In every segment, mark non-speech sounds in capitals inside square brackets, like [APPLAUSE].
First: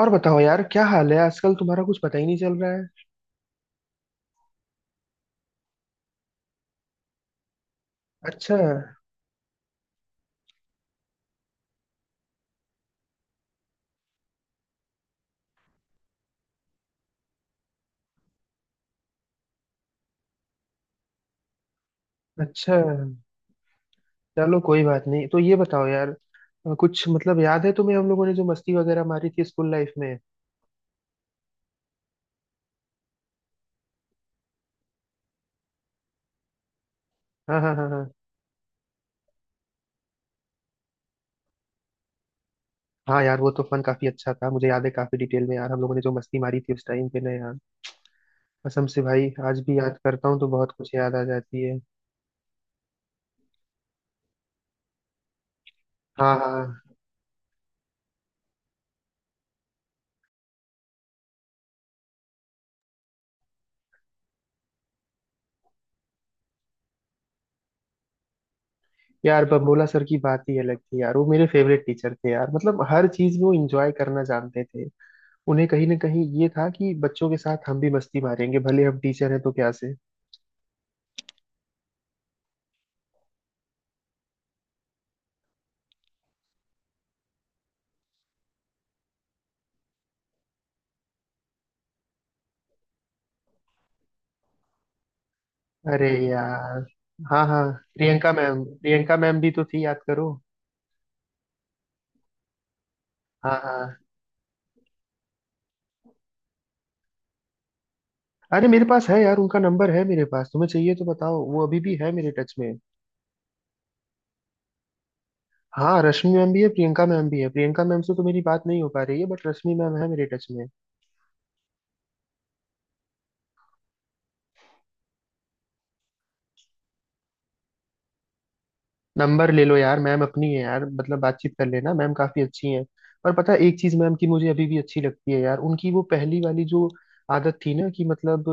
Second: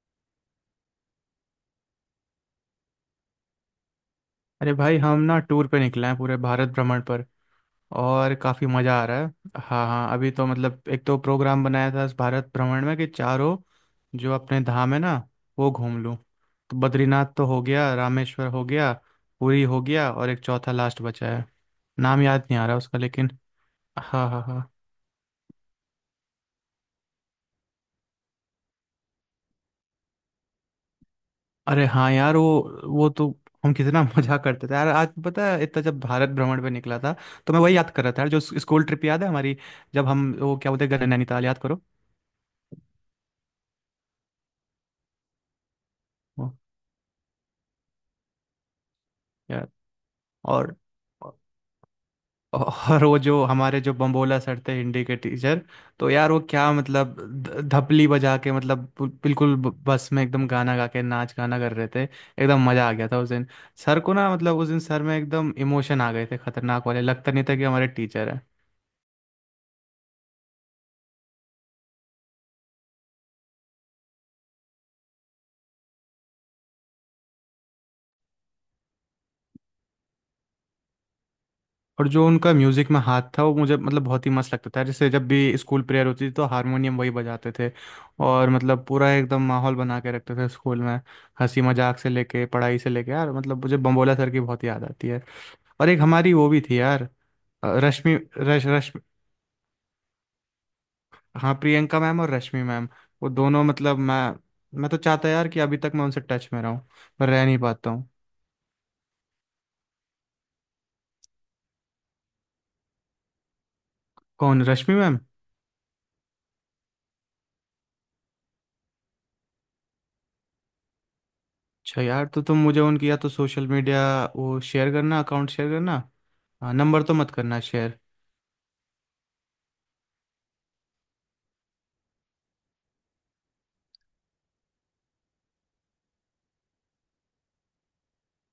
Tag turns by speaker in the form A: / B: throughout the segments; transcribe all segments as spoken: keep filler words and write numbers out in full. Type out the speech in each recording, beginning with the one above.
A: और बताओ यार, क्या हाल है आजकल? तुम्हारा कुछ पता ही नहीं चल रहा है।
B: अरे भाई हम ना टूर पे निकले हैं पूरे भारत भ्रमण पर, और
A: अच्छा।
B: काफ़ी मज़ा आ रहा है। हाँ हाँ, अभी तो मतलब एक तो प्रोग्राम बनाया था इस भारत भ्रमण में कि चारों जो अपने धाम है ना वो घूम लूँ। तो बद्रीनाथ तो हो गया, रामेश्वर हो गया, पुरी हो गया, और एक चौथा लास्ट बचा है, नाम याद नहीं आ
A: अच्छा।
B: रहा उसका लेकिन। हाँ हाँ
A: चलो
B: हाँ।
A: कोई बात नहीं, तो ये बताओ यार, अ, कुछ मतलब याद है तुम्हें, हम लोगों ने जो मस्ती वगैरह मारी थी स्कूल लाइफ में?
B: अरे हाँ यार, वो वो तो। हम कितना [LAUGHS] मजा करते थे यार। आज पता है इतना, जब भारत भ्रमण पे निकला था तो
A: हाँ
B: मैं
A: हाँ
B: वही
A: हाँ।
B: याद कर
A: हाँ
B: रहा था यार, जो स्कूल ट्रिप याद है हमारी। जब हम, वो क्या बोलते हैं, गए नैनीताल, याद करो।
A: हाँ यार, वो तो फन काफी अच्छा था। मुझे याद है काफी डिटेल में यार, हम लोगों ने जो मस्ती
B: वो
A: मारी थी उस टाइम पे ना यार। कसम से भाई, आज
B: यार।
A: भी याद करता हूँ तो बहुत
B: और
A: कुछ याद आ जाती है।
B: और वो जो हमारे जो बम्बोला सर थे, हिंदी के टीचर। तो यार
A: हाँ
B: वो क्या
A: हाँ।
B: मतलब, ध- धपली बजा के, मतलब बु- बिल्कुल ब- बस में एकदम गाना गा के नाच गाना कर रहे थे, एकदम मजा आ गया था उस दिन। सर को ना मतलब उस दिन सर में एकदम इमोशन आ गए थे, खतरनाक वाले, लगता नहीं था कि हमारे टीचर है।
A: यार बबोला सर की बात ही अलग थी यार, वो मेरे फेवरेट टीचर थे यार, मतलब हर चीज में वो इंजॉय करना जानते थे। उन्हें कहीं ना कहीं ये था कि बच्चों के साथ हम भी मस्ती मारेंगे, भले हम टीचर हैं तो क्या से।
B: और जो उनका म्यूजिक में हाथ था वो मुझे मतलब बहुत ही मस्त लगता था। जैसे जब भी स्कूल प्रेयर होती थी तो हारमोनियम वही बजाते थे। और मतलब पूरा एकदम माहौल बना के रखते थे स्कूल में, हंसी मजाक से लेके पढ़ाई से लेके, यार मतलब मुझे बम्बोला सर की बहुत याद आती है। और एक
A: अरे
B: हमारी वो भी थी
A: यार।
B: यार,
A: हाँ हाँ।
B: अ, रश्मि
A: प्रियंका मैम,
B: रश रश्मि
A: प्रियंका मैम भी तो थी, याद करो।
B: हाँ, प्रियंका मैम और रश्मि मैम। वो
A: हाँ
B: दोनों मतलब,
A: हाँ।
B: मैं मैं तो चाहता यार कि अभी तक मैं उनसे टच में रहूं, पर रह नहीं पाता हूँ।
A: अरे मेरे पास है यार, उनका नंबर है मेरे पास, तुम्हें चाहिए तो बताओ, वो अभी भी है मेरे टच में।
B: कौन, रश्मि मैम?
A: हाँ, रश्मि मैम भी है, प्रियंका मैम भी है। प्रियंका मैम से तो मेरी बात नहीं हो पा रही है, बट रश्मि मैम है मेरे टच में।
B: अच्छा यार, तो तुम मुझे उनकी या तो सोशल मीडिया वो शेयर करना, अकाउंट शेयर करना, हाँ नंबर तो मत करना शेयर।
A: नंबर ले लो यार, मैम अपनी है यार, मतलब बातचीत कर लेना, मैम काफी अच्छी हैं। और पता है एक चीज मैम की मुझे अभी भी अच्छी लगती है यार, उनकी वो पहली वाली जो आदत थी ना कि मतलब,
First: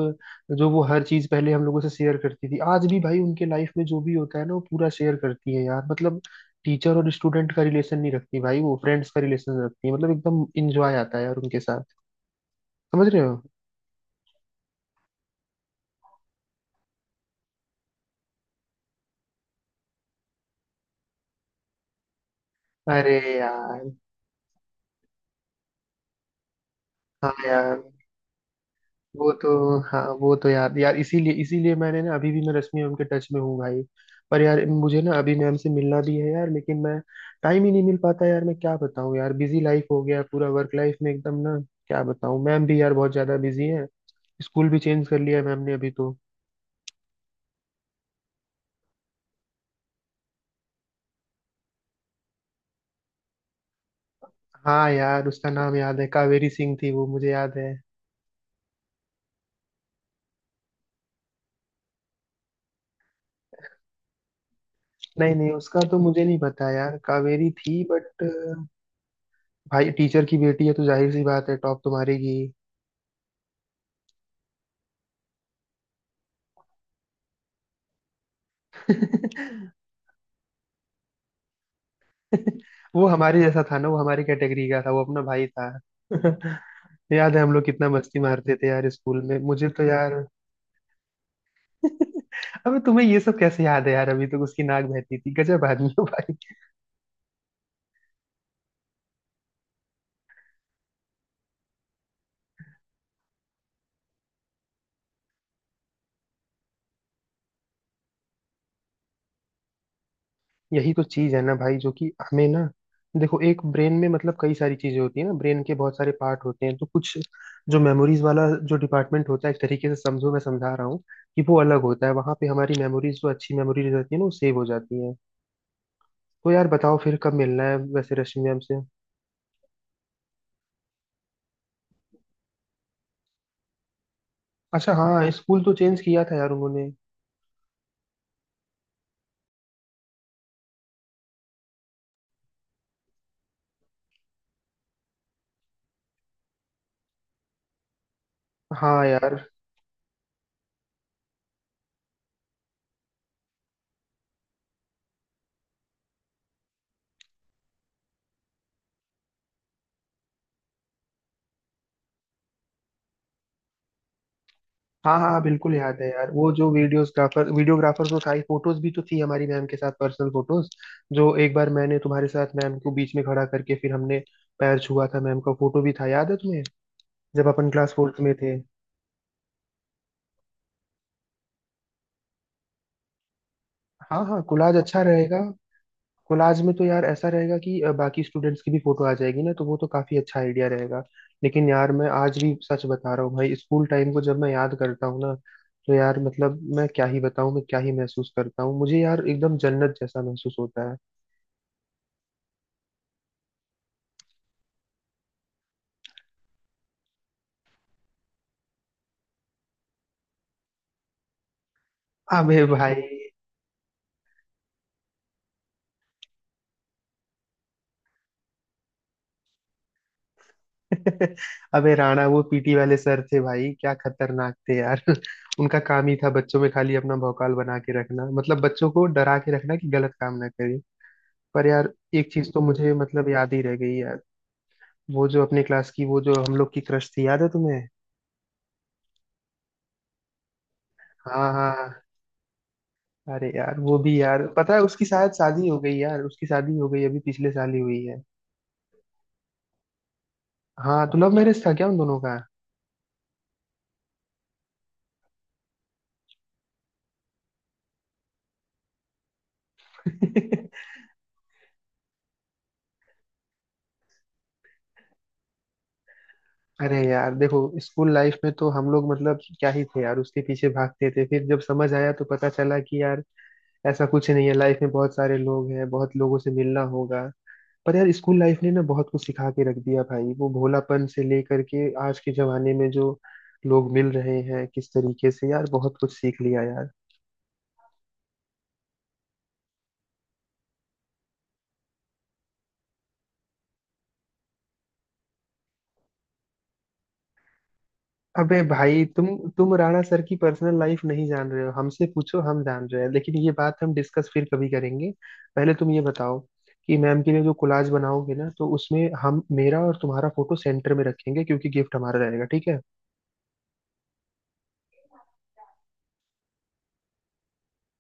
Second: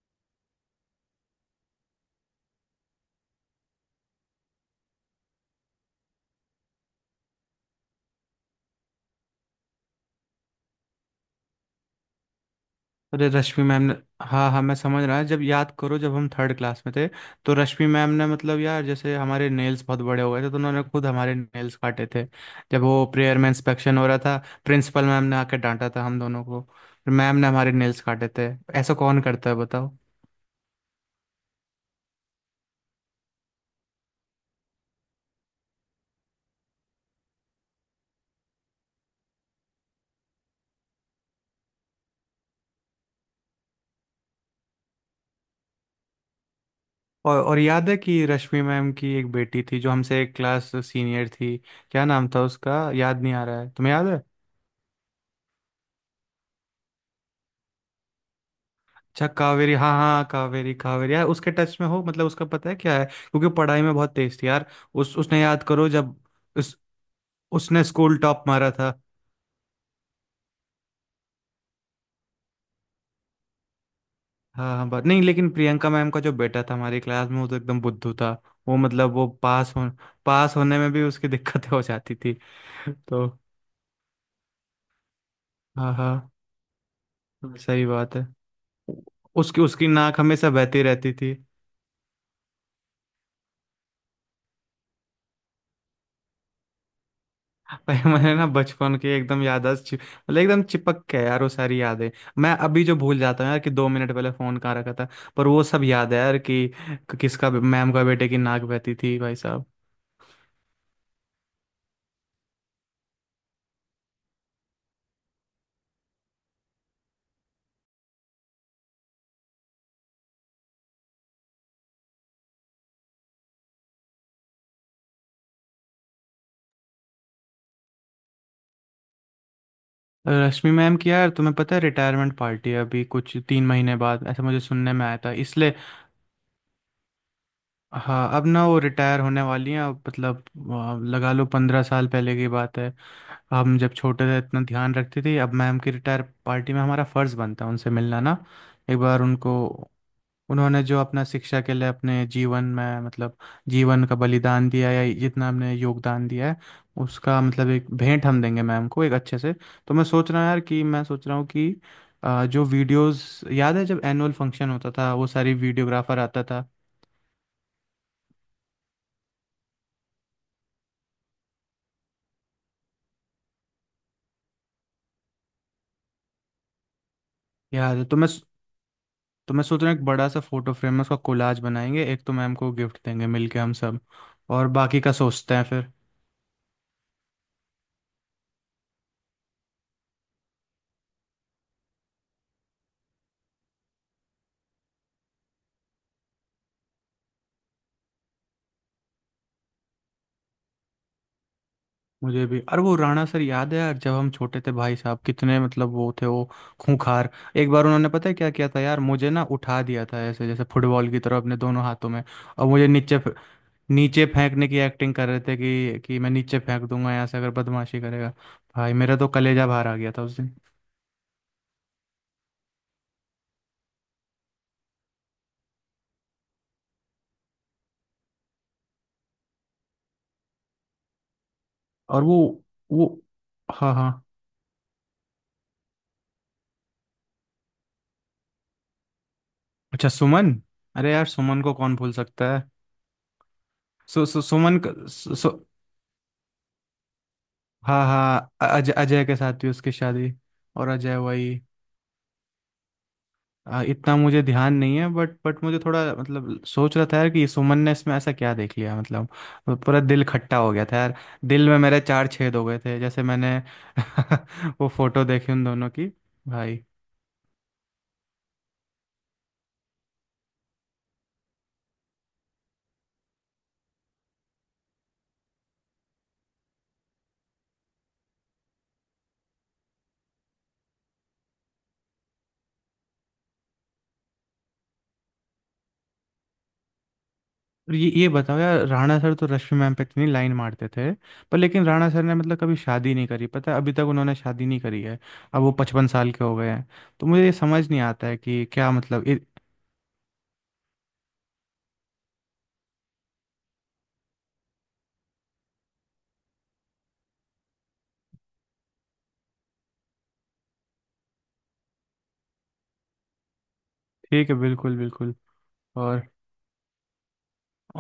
A: जो वो हर चीज पहले हम लोगों से शेयर करती थी, आज भी भाई उनके लाइफ में जो भी होता है ना वो पूरा शेयर करती है यार मतलब। टीचर और स्टूडेंट का रिलेशन नहीं रखती भाई, वो फ्रेंड्स का रिलेशन रखती है, मतलब एकदम इंजॉय आता है यार उनके साथ। समझ रहे
B: अरे
A: हो?
B: रश्मि मैम ने। हाँ हाँ, मैं समझ रहा है, जब याद करो जब हम थर्ड क्लास में थे, तो रश्मि मैम ने मतलब यार, जैसे हमारे नेल्स बहुत बड़े हो गए थे, तो उन्होंने खुद हमारे नेल्स काटे थे, जब वो
A: अरे
B: प्रेयर में
A: यार।
B: इंस्पेक्शन हो रहा था। प्रिंसिपल मैम ने आके डांटा था हम दोनों को, फिर
A: हाँ
B: मैम ने हमारे
A: यार
B: नेल्स काटे थे। ऐसा कौन
A: वो
B: करता है,
A: तो,
B: बताओ।
A: हाँ वो तो यार, यार इसीलिए, इसीलिए मैंने ना अभी भी मैं रश्मि मैम के टच में हूँ भाई। पर यार मुझे ना अभी मैम से मिलना भी है यार, लेकिन मैं टाइम ही नहीं मिल पाता यार। मैं क्या बताऊँ यार, बिजी लाइफ हो गया पूरा, वर्क लाइफ में एकदम ना। क्या बताऊँ, मैम भी यार बहुत ज्यादा बिजी है। स्कूल भी चेंज कर लिया है मैम ने अभी तो।
B: और और याद है कि रश्मि मैम की एक बेटी थी जो हमसे एक क्लास सीनियर थी? क्या नाम था उसका, याद नहीं आ रहा है, तुम्हें याद है?
A: हाँ यार, उसका नाम याद है, कावेरी सिंह थी वो, मुझे याद है।
B: अच्छा कावेरी, हाँ हाँ, कावेरी कावेरी यार, उसके टच में हो? मतलब उसका पता है क्या है? क्योंकि पढ़ाई में बहुत तेज थी यार। उस
A: नहीं
B: उसने
A: नहीं,
B: याद
A: उसका
B: करो,
A: तो
B: जब
A: मुझे नहीं पता
B: उस
A: यार, कावेरी थी
B: उसने स्कूल
A: बट।
B: टॉप मारा था।
A: भाई टीचर की बेटी है तो जाहिर सी बात है, टॉप तुम्हारी
B: हाँ हाँ, बात नहीं, लेकिन प्रियंका मैम का जो बेटा था हमारी क्लास में वो तो एकदम बुद्धू था। वो
A: की।
B: मतलब वो पास
A: [LAUGHS]
B: हो, पास होने में भी उसकी दिक्कतें हो जाती थी।
A: [LAUGHS] वो
B: तो
A: हमारे जैसा था ना, वो हमारी कैटेगरी का था, वो अपना भाई था।
B: हाँ हाँ,
A: [LAUGHS] याद है हम लोग
B: सही
A: कितना
B: बात
A: मस्ती
B: है।
A: मारते थे यार स्कूल में,
B: उसकी
A: मुझे तो
B: उसकी नाक
A: यार।
B: हमेशा बहती रहती थी।
A: [LAUGHS] अबे, तुम्हें ये सब कैसे याद है यार? अभी तक उसकी नाक बहती थी, गजब आदमी हो भाई।
B: पर [LAUGHS] मैंने ना बचपन के एकदम याददाश्त, छिप- मतलब एकदम चिपक के यार वो सारी यादें। मैं अभी जो भूल जाता हूँ यार कि दो मिनट पहले फोन कहाँ रखा था, पर वो सब याद है यार कि कि किसका मैम का बेटे की नाक बहती थी, भाई साहब।
A: यही तो चीज है ना भाई, जो कि हमें ना। देखो, एक ब्रेन में मतलब कई सारी चीजें होती है ना, ब्रेन के बहुत सारे पार्ट होते हैं, तो कुछ, जो मेमोरीज वाला जो डिपार्टमेंट होता है, एक तरीके से समझो, मैं समझा रहा हूँ कि वो अलग होता है, वहां पे हमारी मेमोरीज, जो अच्छी मेमोरीज रहती है ना, वो सेव हो जाती है। तो यार बताओ, फिर कब मिलना है वैसे रश्मि मैम से?
B: रश्मि मैम की यार तुम्हें पता है रिटायरमेंट पार्टी है अभी कुछ तीन महीने बाद, ऐसा मुझे
A: अच्छा,
B: सुनने में आया
A: हाँ
B: था
A: स्कूल तो
B: इसलिए।
A: चेंज किया था यार उन्होंने।
B: हाँ, अब ना वो रिटायर होने वाली हैं अब मतलब, आ, लगा लो पंद्रह साल पहले की बात है, हम जब छोटे थे इतना ध्यान रखती थी, अब मैम की रिटायर पार्टी में हमारा फर्ज बनता है उनसे मिलना ना। एक
A: हाँ
B: बार
A: यार।
B: उनको, उन्होंने जो अपना शिक्षा के लिए अपने जीवन में मतलब जीवन का बलिदान दिया है, या जितना हमने योगदान दिया है, उसका मतलब एक भेंट हम देंगे मैम को एक अच्छे से। तो मैं सोच रहा हूँ यार, कि मैं सोच रहा हूँ कि अ, जो वीडियोस याद है जब एनुअल फंक्शन होता था,
A: हाँ
B: वो
A: हाँ,
B: सारी
A: बिल्कुल याद है
B: वीडियोग्राफर
A: यार।
B: आता
A: वो
B: था।
A: जो वीडियोग्राफर, वीडियोग्राफर तो था ही, फोटोज भी तो थी हमारी मैम के साथ, पर्सनल फोटोज, जो एक बार मैंने तुम्हारे साथ मैम को बीच में खड़ा करके फिर हमने पैर छुआ था मैम का, फोटो भी था, याद है तुम्हें? जब अपन क्लास
B: याद है? तो
A: फोर्थ
B: मैं
A: में थे।
B: तो मैं सोच रहा हूँ, एक बड़ा सा फोटो फ्रेम में उसका कोलाज बनाएंगे, एक तो मैम को गिफ्ट देंगे मिलके हम सब।
A: हाँ हाँ,
B: और
A: कोलाज अच्छा
B: बाकी का
A: रहेगा।
B: सोचते हैं फिर।
A: कोलाज में तो यार ऐसा रहेगा कि अ, बाकी स्टूडेंट्स की भी फोटो आ जाएगी ना, तो वो तो काफी अच्छा आइडिया रहेगा। लेकिन यार मैं आज भी सच बता रहा हूँ भाई, स्कूल टाइम को जब मैं याद करता हूँ ना, तो यार मतलब, मैं क्या ही बताऊँ, मैं क्या ही महसूस करता हूँ, मुझे यार एकदम जन्नत जैसा महसूस होता है।
B: मुझे भी। अरे वो राणा सर याद है यार, जब हम छोटे थे भाई साहब कितने मतलब वो थे वो खूंखार। एक बार उन्होंने पता है क्या किया था यार, मुझे ना उठा दिया था ऐसे जैसे फुटबॉल की तरह अपने दोनों हाथों में,
A: अबे
B: और मुझे
A: भाई।
B: नीचे फ- नीचे फेंकने की एक्टिंग कर रहे थे कि कि मैं नीचे फेंक दूंगा यहाँ से अगर बदमाशी करेगा। भाई मेरा तो कलेजा बाहर आ गया था उस दिन।
A: [LAUGHS] अबे राणा वो पी टी वाले सर थे भाई, क्या खतरनाक थे यार। [LAUGHS] उनका काम ही था बच्चों में खाली अपना भौकाल बना के रखना, मतलब बच्चों को डरा के रखना कि गलत काम ना करें। पर यार,
B: और
A: एक
B: वो
A: चीज तो मुझे
B: वो
A: मतलब याद ही रह
B: हाँ
A: गई
B: हाँ,
A: यार। वो जो अपनी क्लास की, वो जो हम लोग की क्रश थी, याद है तुम्हें?
B: अच्छा सुमन। अरे यार
A: हाँ
B: सुमन
A: हाँ
B: को
A: हाँ।
B: कौन भूल सकता है।
A: अरे यार वो भी
B: सु, सु,
A: यार, पता है
B: सुमन क-
A: उसकी शायद
B: सु, सु,
A: शादी हो गई यार, उसकी शादी हो गई, अभी पिछले साल ही हुई
B: हाँ
A: है।
B: हाँ, अ- अजय अजय के साथ हुई उसकी शादी। और
A: हाँ,
B: अजय
A: तो लव
B: वही।
A: मैरिज था क्या उन दोनों का?
B: आ, इतना मुझे ध्यान नहीं है, बट बट मुझे थोड़ा मतलब सोच रहा था यार, कि सुमन ने इसमें ऐसा क्या देख लिया मतलब। पूरा दिल खट्टा हो गया
A: [LAUGHS]
B: था यार। दिल में मेरे चार छेद हो गए थे जैसे, मैंने [LAUGHS] वो फोटो देखी उन दोनों की, भाई।
A: अरे यार देखो, स्कूल लाइफ में तो हम लोग मतलब क्या ही थे यार, उसके पीछे भागते थे। फिर जब समझ आया तो पता चला कि यार, ऐसा कुछ नहीं है, लाइफ में बहुत सारे लोग हैं, बहुत लोगों से मिलना होगा। पर यार स्कूल लाइफ ने ना बहुत कुछ सिखा के रख दिया भाई, वो भोलापन से लेकर के आज के जमाने में जो लोग मिल रहे हैं किस तरीके से, यार बहुत कुछ सीख लिया यार।
B: और ये ये बताओ यार, राणा सर तो रश्मि मैम पे इतनी लाइन मारते थे, पर लेकिन राणा सर ने मतलब कभी शादी नहीं करी, पता है अभी तक उन्होंने शादी नहीं करी है। अब वो पचपन साल के हो गए हैं। तो मुझे ये समझ नहीं आता है
A: अबे
B: कि क्या
A: भाई, तुम
B: मतलब ये-
A: तुम राणा सर की पर्सनल लाइफ नहीं जान रहे हो, हमसे पूछो, हम जान रहे हैं, लेकिन ये बात हम डिस्कस फिर कभी करेंगे। पहले तुम ये बताओ कि मैम के लिए जो कोलाज बनाओगे ना, तो उसमें हम मेरा और तुम्हारा फोटो सेंटर में रखेंगे, क्योंकि गिफ्ट हमारा रहेगा, ठीक है?
B: ठीक है, बिल्कुल बिल्कुल। और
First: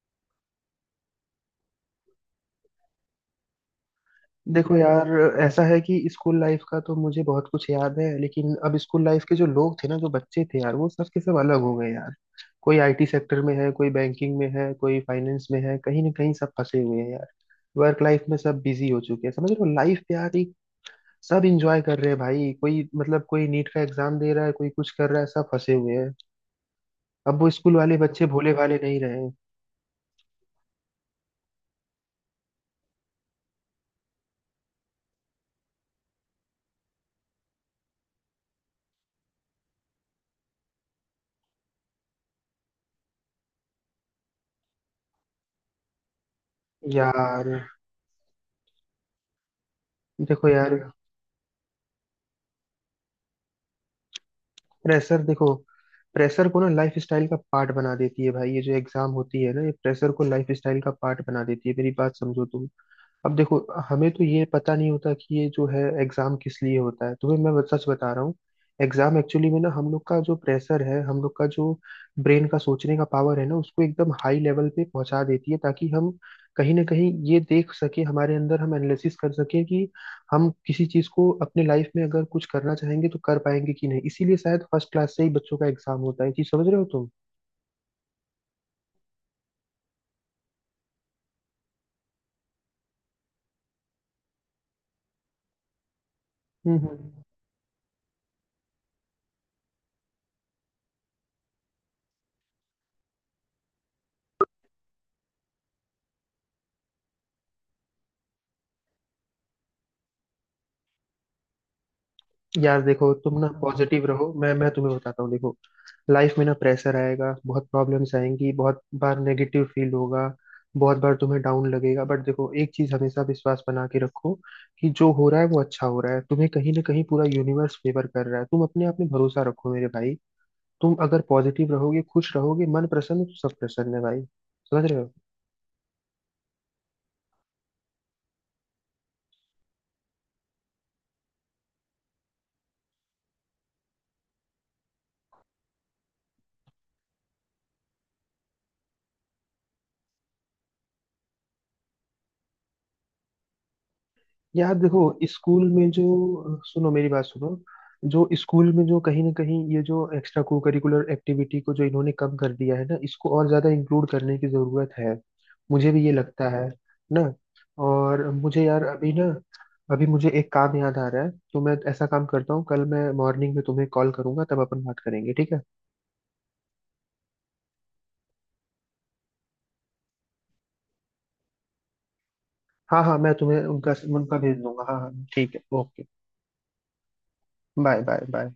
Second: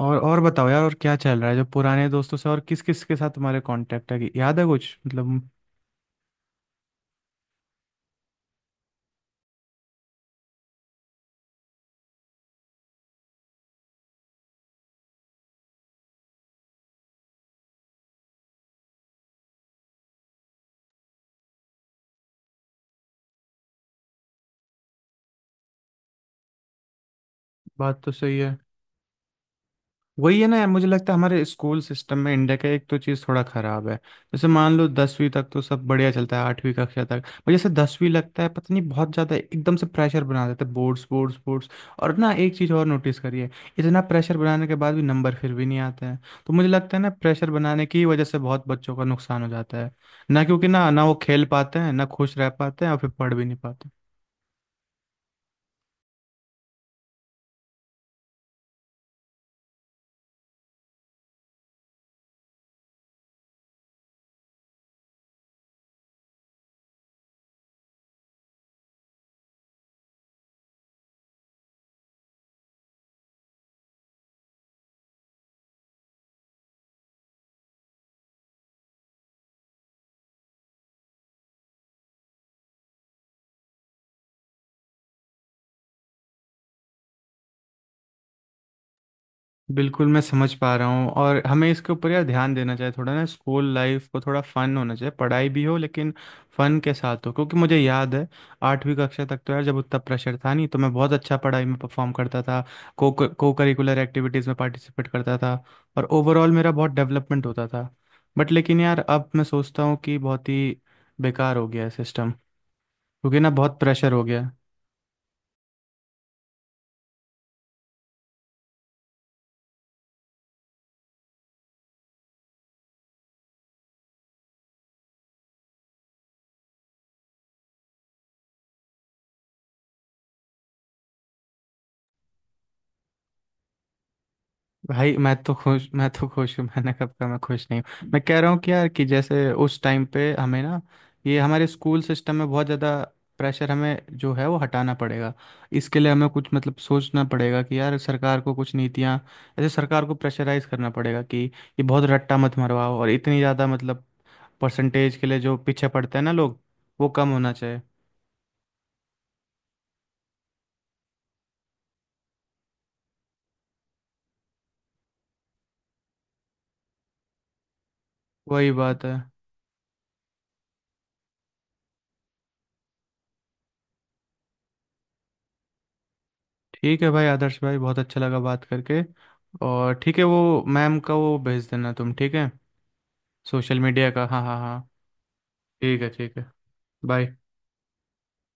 B: और और बताओ यार, और क्या चल रहा है, जो पुराने दोस्तों से और किस किस के साथ तुम्हारे कांटेक्ट है, कि याद है
A: देखो
B: कुछ
A: यार,
B: मतलब।
A: ऐसा है कि स्कूल लाइफ का तो मुझे बहुत कुछ याद है, लेकिन अब स्कूल लाइफ के जो लोग थे ना, जो बच्चे थे यार, वो सब के सब अलग हो गए यार। कोई आई टी सेक्टर में है, कोई बैंकिंग में है, कोई फाइनेंस में है, कहीं ना कहीं सब फंसे हुए हैं यार। वर्क लाइफ में सब बिजी हो चुके हैं, समझ रहे हो? लाइफ यार एक, सब इंजॉय कर रहे हैं भाई, कोई मतलब कोई नीट का एग्जाम दे रहा है, कोई कुछ कर रहा है, सब फंसे हुए हैं। अब वो स्कूल वाले
B: बात तो
A: बच्चे
B: सही
A: भोले
B: है।
A: भाले नहीं रहे।
B: वही है ना यार, मुझे लगता है हमारे स्कूल सिस्टम में इंडिया का एक तो चीज़ थोड़ा खराब है। जैसे मान लो दसवीं तक तो सब बढ़िया चलता है, आठवीं कक्षा तक, पर जैसे दसवीं लगता है पता नहीं बहुत ज़्यादा एकदम से प्रेशर बना देते हैं, बोर्ड्स बोर्ड्स बोर्ड्स। और ना, एक चीज़ और नोटिस करिए, इतना प्रेशर बनाने के बाद भी नंबर फिर भी नहीं आते हैं। तो मुझे लगता है ना,
A: यार
B: प्रेशर बनाने की वजह से बहुत बच्चों का नुकसान हो जाता है ना,
A: देखो,
B: क्योंकि
A: यार
B: ना ना वो खेल पाते हैं ना खुश रह पाते हैं और फिर पढ़ भी नहीं पाते।
A: प्रेशर देखो, प्रेशर को ना लाइफ स्टाइल का पार्ट बना देती है भाई, ये जो एग्जाम होती है ना, ये प्रेशर को लाइफ स्टाइल का पार्ट बना देती है, मेरी बात समझो तुम। अब देखो, हमें तो ये पता नहीं होता कि ये जो है एग्जाम किस लिए होता है, तुम्हें मैं सच बता रहा हूँ। एग्जाम एक्चुअली में ना, हम लोग का जो प्रेशर है, हम लोग का जो ब्रेन का सोचने का पावर है ना, उसको एकदम हाई लेवल पे पहुंचा देती है, ताकि हम कहीं ना कहीं ये देख सके हमारे अंदर, हम एनालिसिस कर सके कि हम किसी चीज को अपने लाइफ में अगर कुछ करना चाहेंगे तो कर पाएंगे कि नहीं, इसीलिए शायद फर्स्ट क्लास से ही बच्चों का एग्जाम होता है, ये चीज समझ रहे हो तुम?
B: बिल्कुल मैं समझ पा रहा हूँ, और हमें इसके ऊपर यार ध्यान देना चाहिए थोड़ा ना, स्कूल लाइफ को थोड़ा फन होना चाहिए, पढ़ाई भी हो लेकिन
A: हम्म।
B: फन के
A: हम्म।
B: साथ हो, क्योंकि मुझे याद है आठवीं कक्षा तक तो यार जब उतना प्रेशर था नहीं, तो मैं बहुत अच्छा पढ़ाई में परफॉर्म करता था, को को करिकुलर एक्टिविटीज़ में पार्टिसिपेट करता था, और ओवरऑल मेरा बहुत डेवलपमेंट होता था। बट लेकिन यार अब मैं सोचता हूँ कि बहुत ही बेकार हो गया है सिस्टम,
A: यार देखो, तुम
B: क्योंकि
A: ना
B: ना बहुत
A: पॉजिटिव
B: प्रेशर हो
A: रहो।
B: गया है।
A: मैं मैं तुम्हें बताता हूँ, देखो, लाइफ में ना प्रेशर आएगा, बहुत प्रॉब्लम्स आएंगी, बहुत बार नेगेटिव फील होगा, बहुत बार तुम्हें डाउन लगेगा, बट देखो एक चीज, हमेशा विश्वास बना के रखो कि जो हो रहा है वो अच्छा हो रहा है, तुम्हें कहीं ना कहीं पूरा यूनिवर्स फेवर कर रहा है, तुम अपने आप में भरोसा रखो मेरे भाई। तुम अगर पॉजिटिव रहोगे, खुश रहोगे, मन प्रसन्न तो सब प्रसन्न है भाई। समझ रहे हो?
B: भाई, मैं तो खुश मैं तो खुश हूँ, मैंने कब कहा मैं खुश नहीं हूँ? मैं कह रहा हूँ कि यार, कि जैसे उस टाइम पे हमें ना, ये हमारे स्कूल सिस्टम में बहुत ज़्यादा प्रेशर हमें जो है वो हटाना पड़ेगा। इसके लिए हमें कुछ मतलब सोचना पड़ेगा कि यार, सरकार को कुछ नीतियाँ, ऐसे सरकार को प्रेशराइज करना पड़ेगा कि ये बहुत रट्टा मत मरवाओ, और इतनी ज़्यादा मतलब
A: यार देखो,
B: परसेंटेज के लिए जो
A: स्कूल
B: पीछे
A: में
B: पड़ते हैं ना
A: जो,
B: लोग,
A: सुनो मेरी
B: वो
A: बात
B: कम होना
A: सुनो,
B: चाहिए।
A: जो स्कूल में जो कहीं ना कहीं ये जो एक्स्ट्रा को करिकुलर एक्टिविटी को, जो इन्होंने कम कर दिया है ना, इसको और ज्यादा इंक्लूड करने की जरूरत है, मुझे भी ये लगता है ना। और मुझे
B: वही
A: यार
B: बात
A: अभी
B: है।
A: ना, अभी मुझे एक काम याद आ रहा है, तो मैं ऐसा काम करता हूँ, कल मैं मॉर्निंग में तुम्हें कॉल करूंगा, तब अपन बात करेंगे, ठीक है?
B: ठीक है भाई, आदर्श भाई बहुत अच्छा लगा बात करके, और ठीक है वो मैम का वो भेज देना तुम, ठीक है?
A: हाँ हाँ, मैं तुम्हें
B: सोशल
A: उनका
B: मीडिया का,
A: उनका
B: हाँ
A: भेज
B: हाँ हाँ।
A: दूंगा। हाँ हाँ, ठीक है,
B: ठीक
A: ओके।
B: है, ठीक है। बाय।
A: Bye bye bye.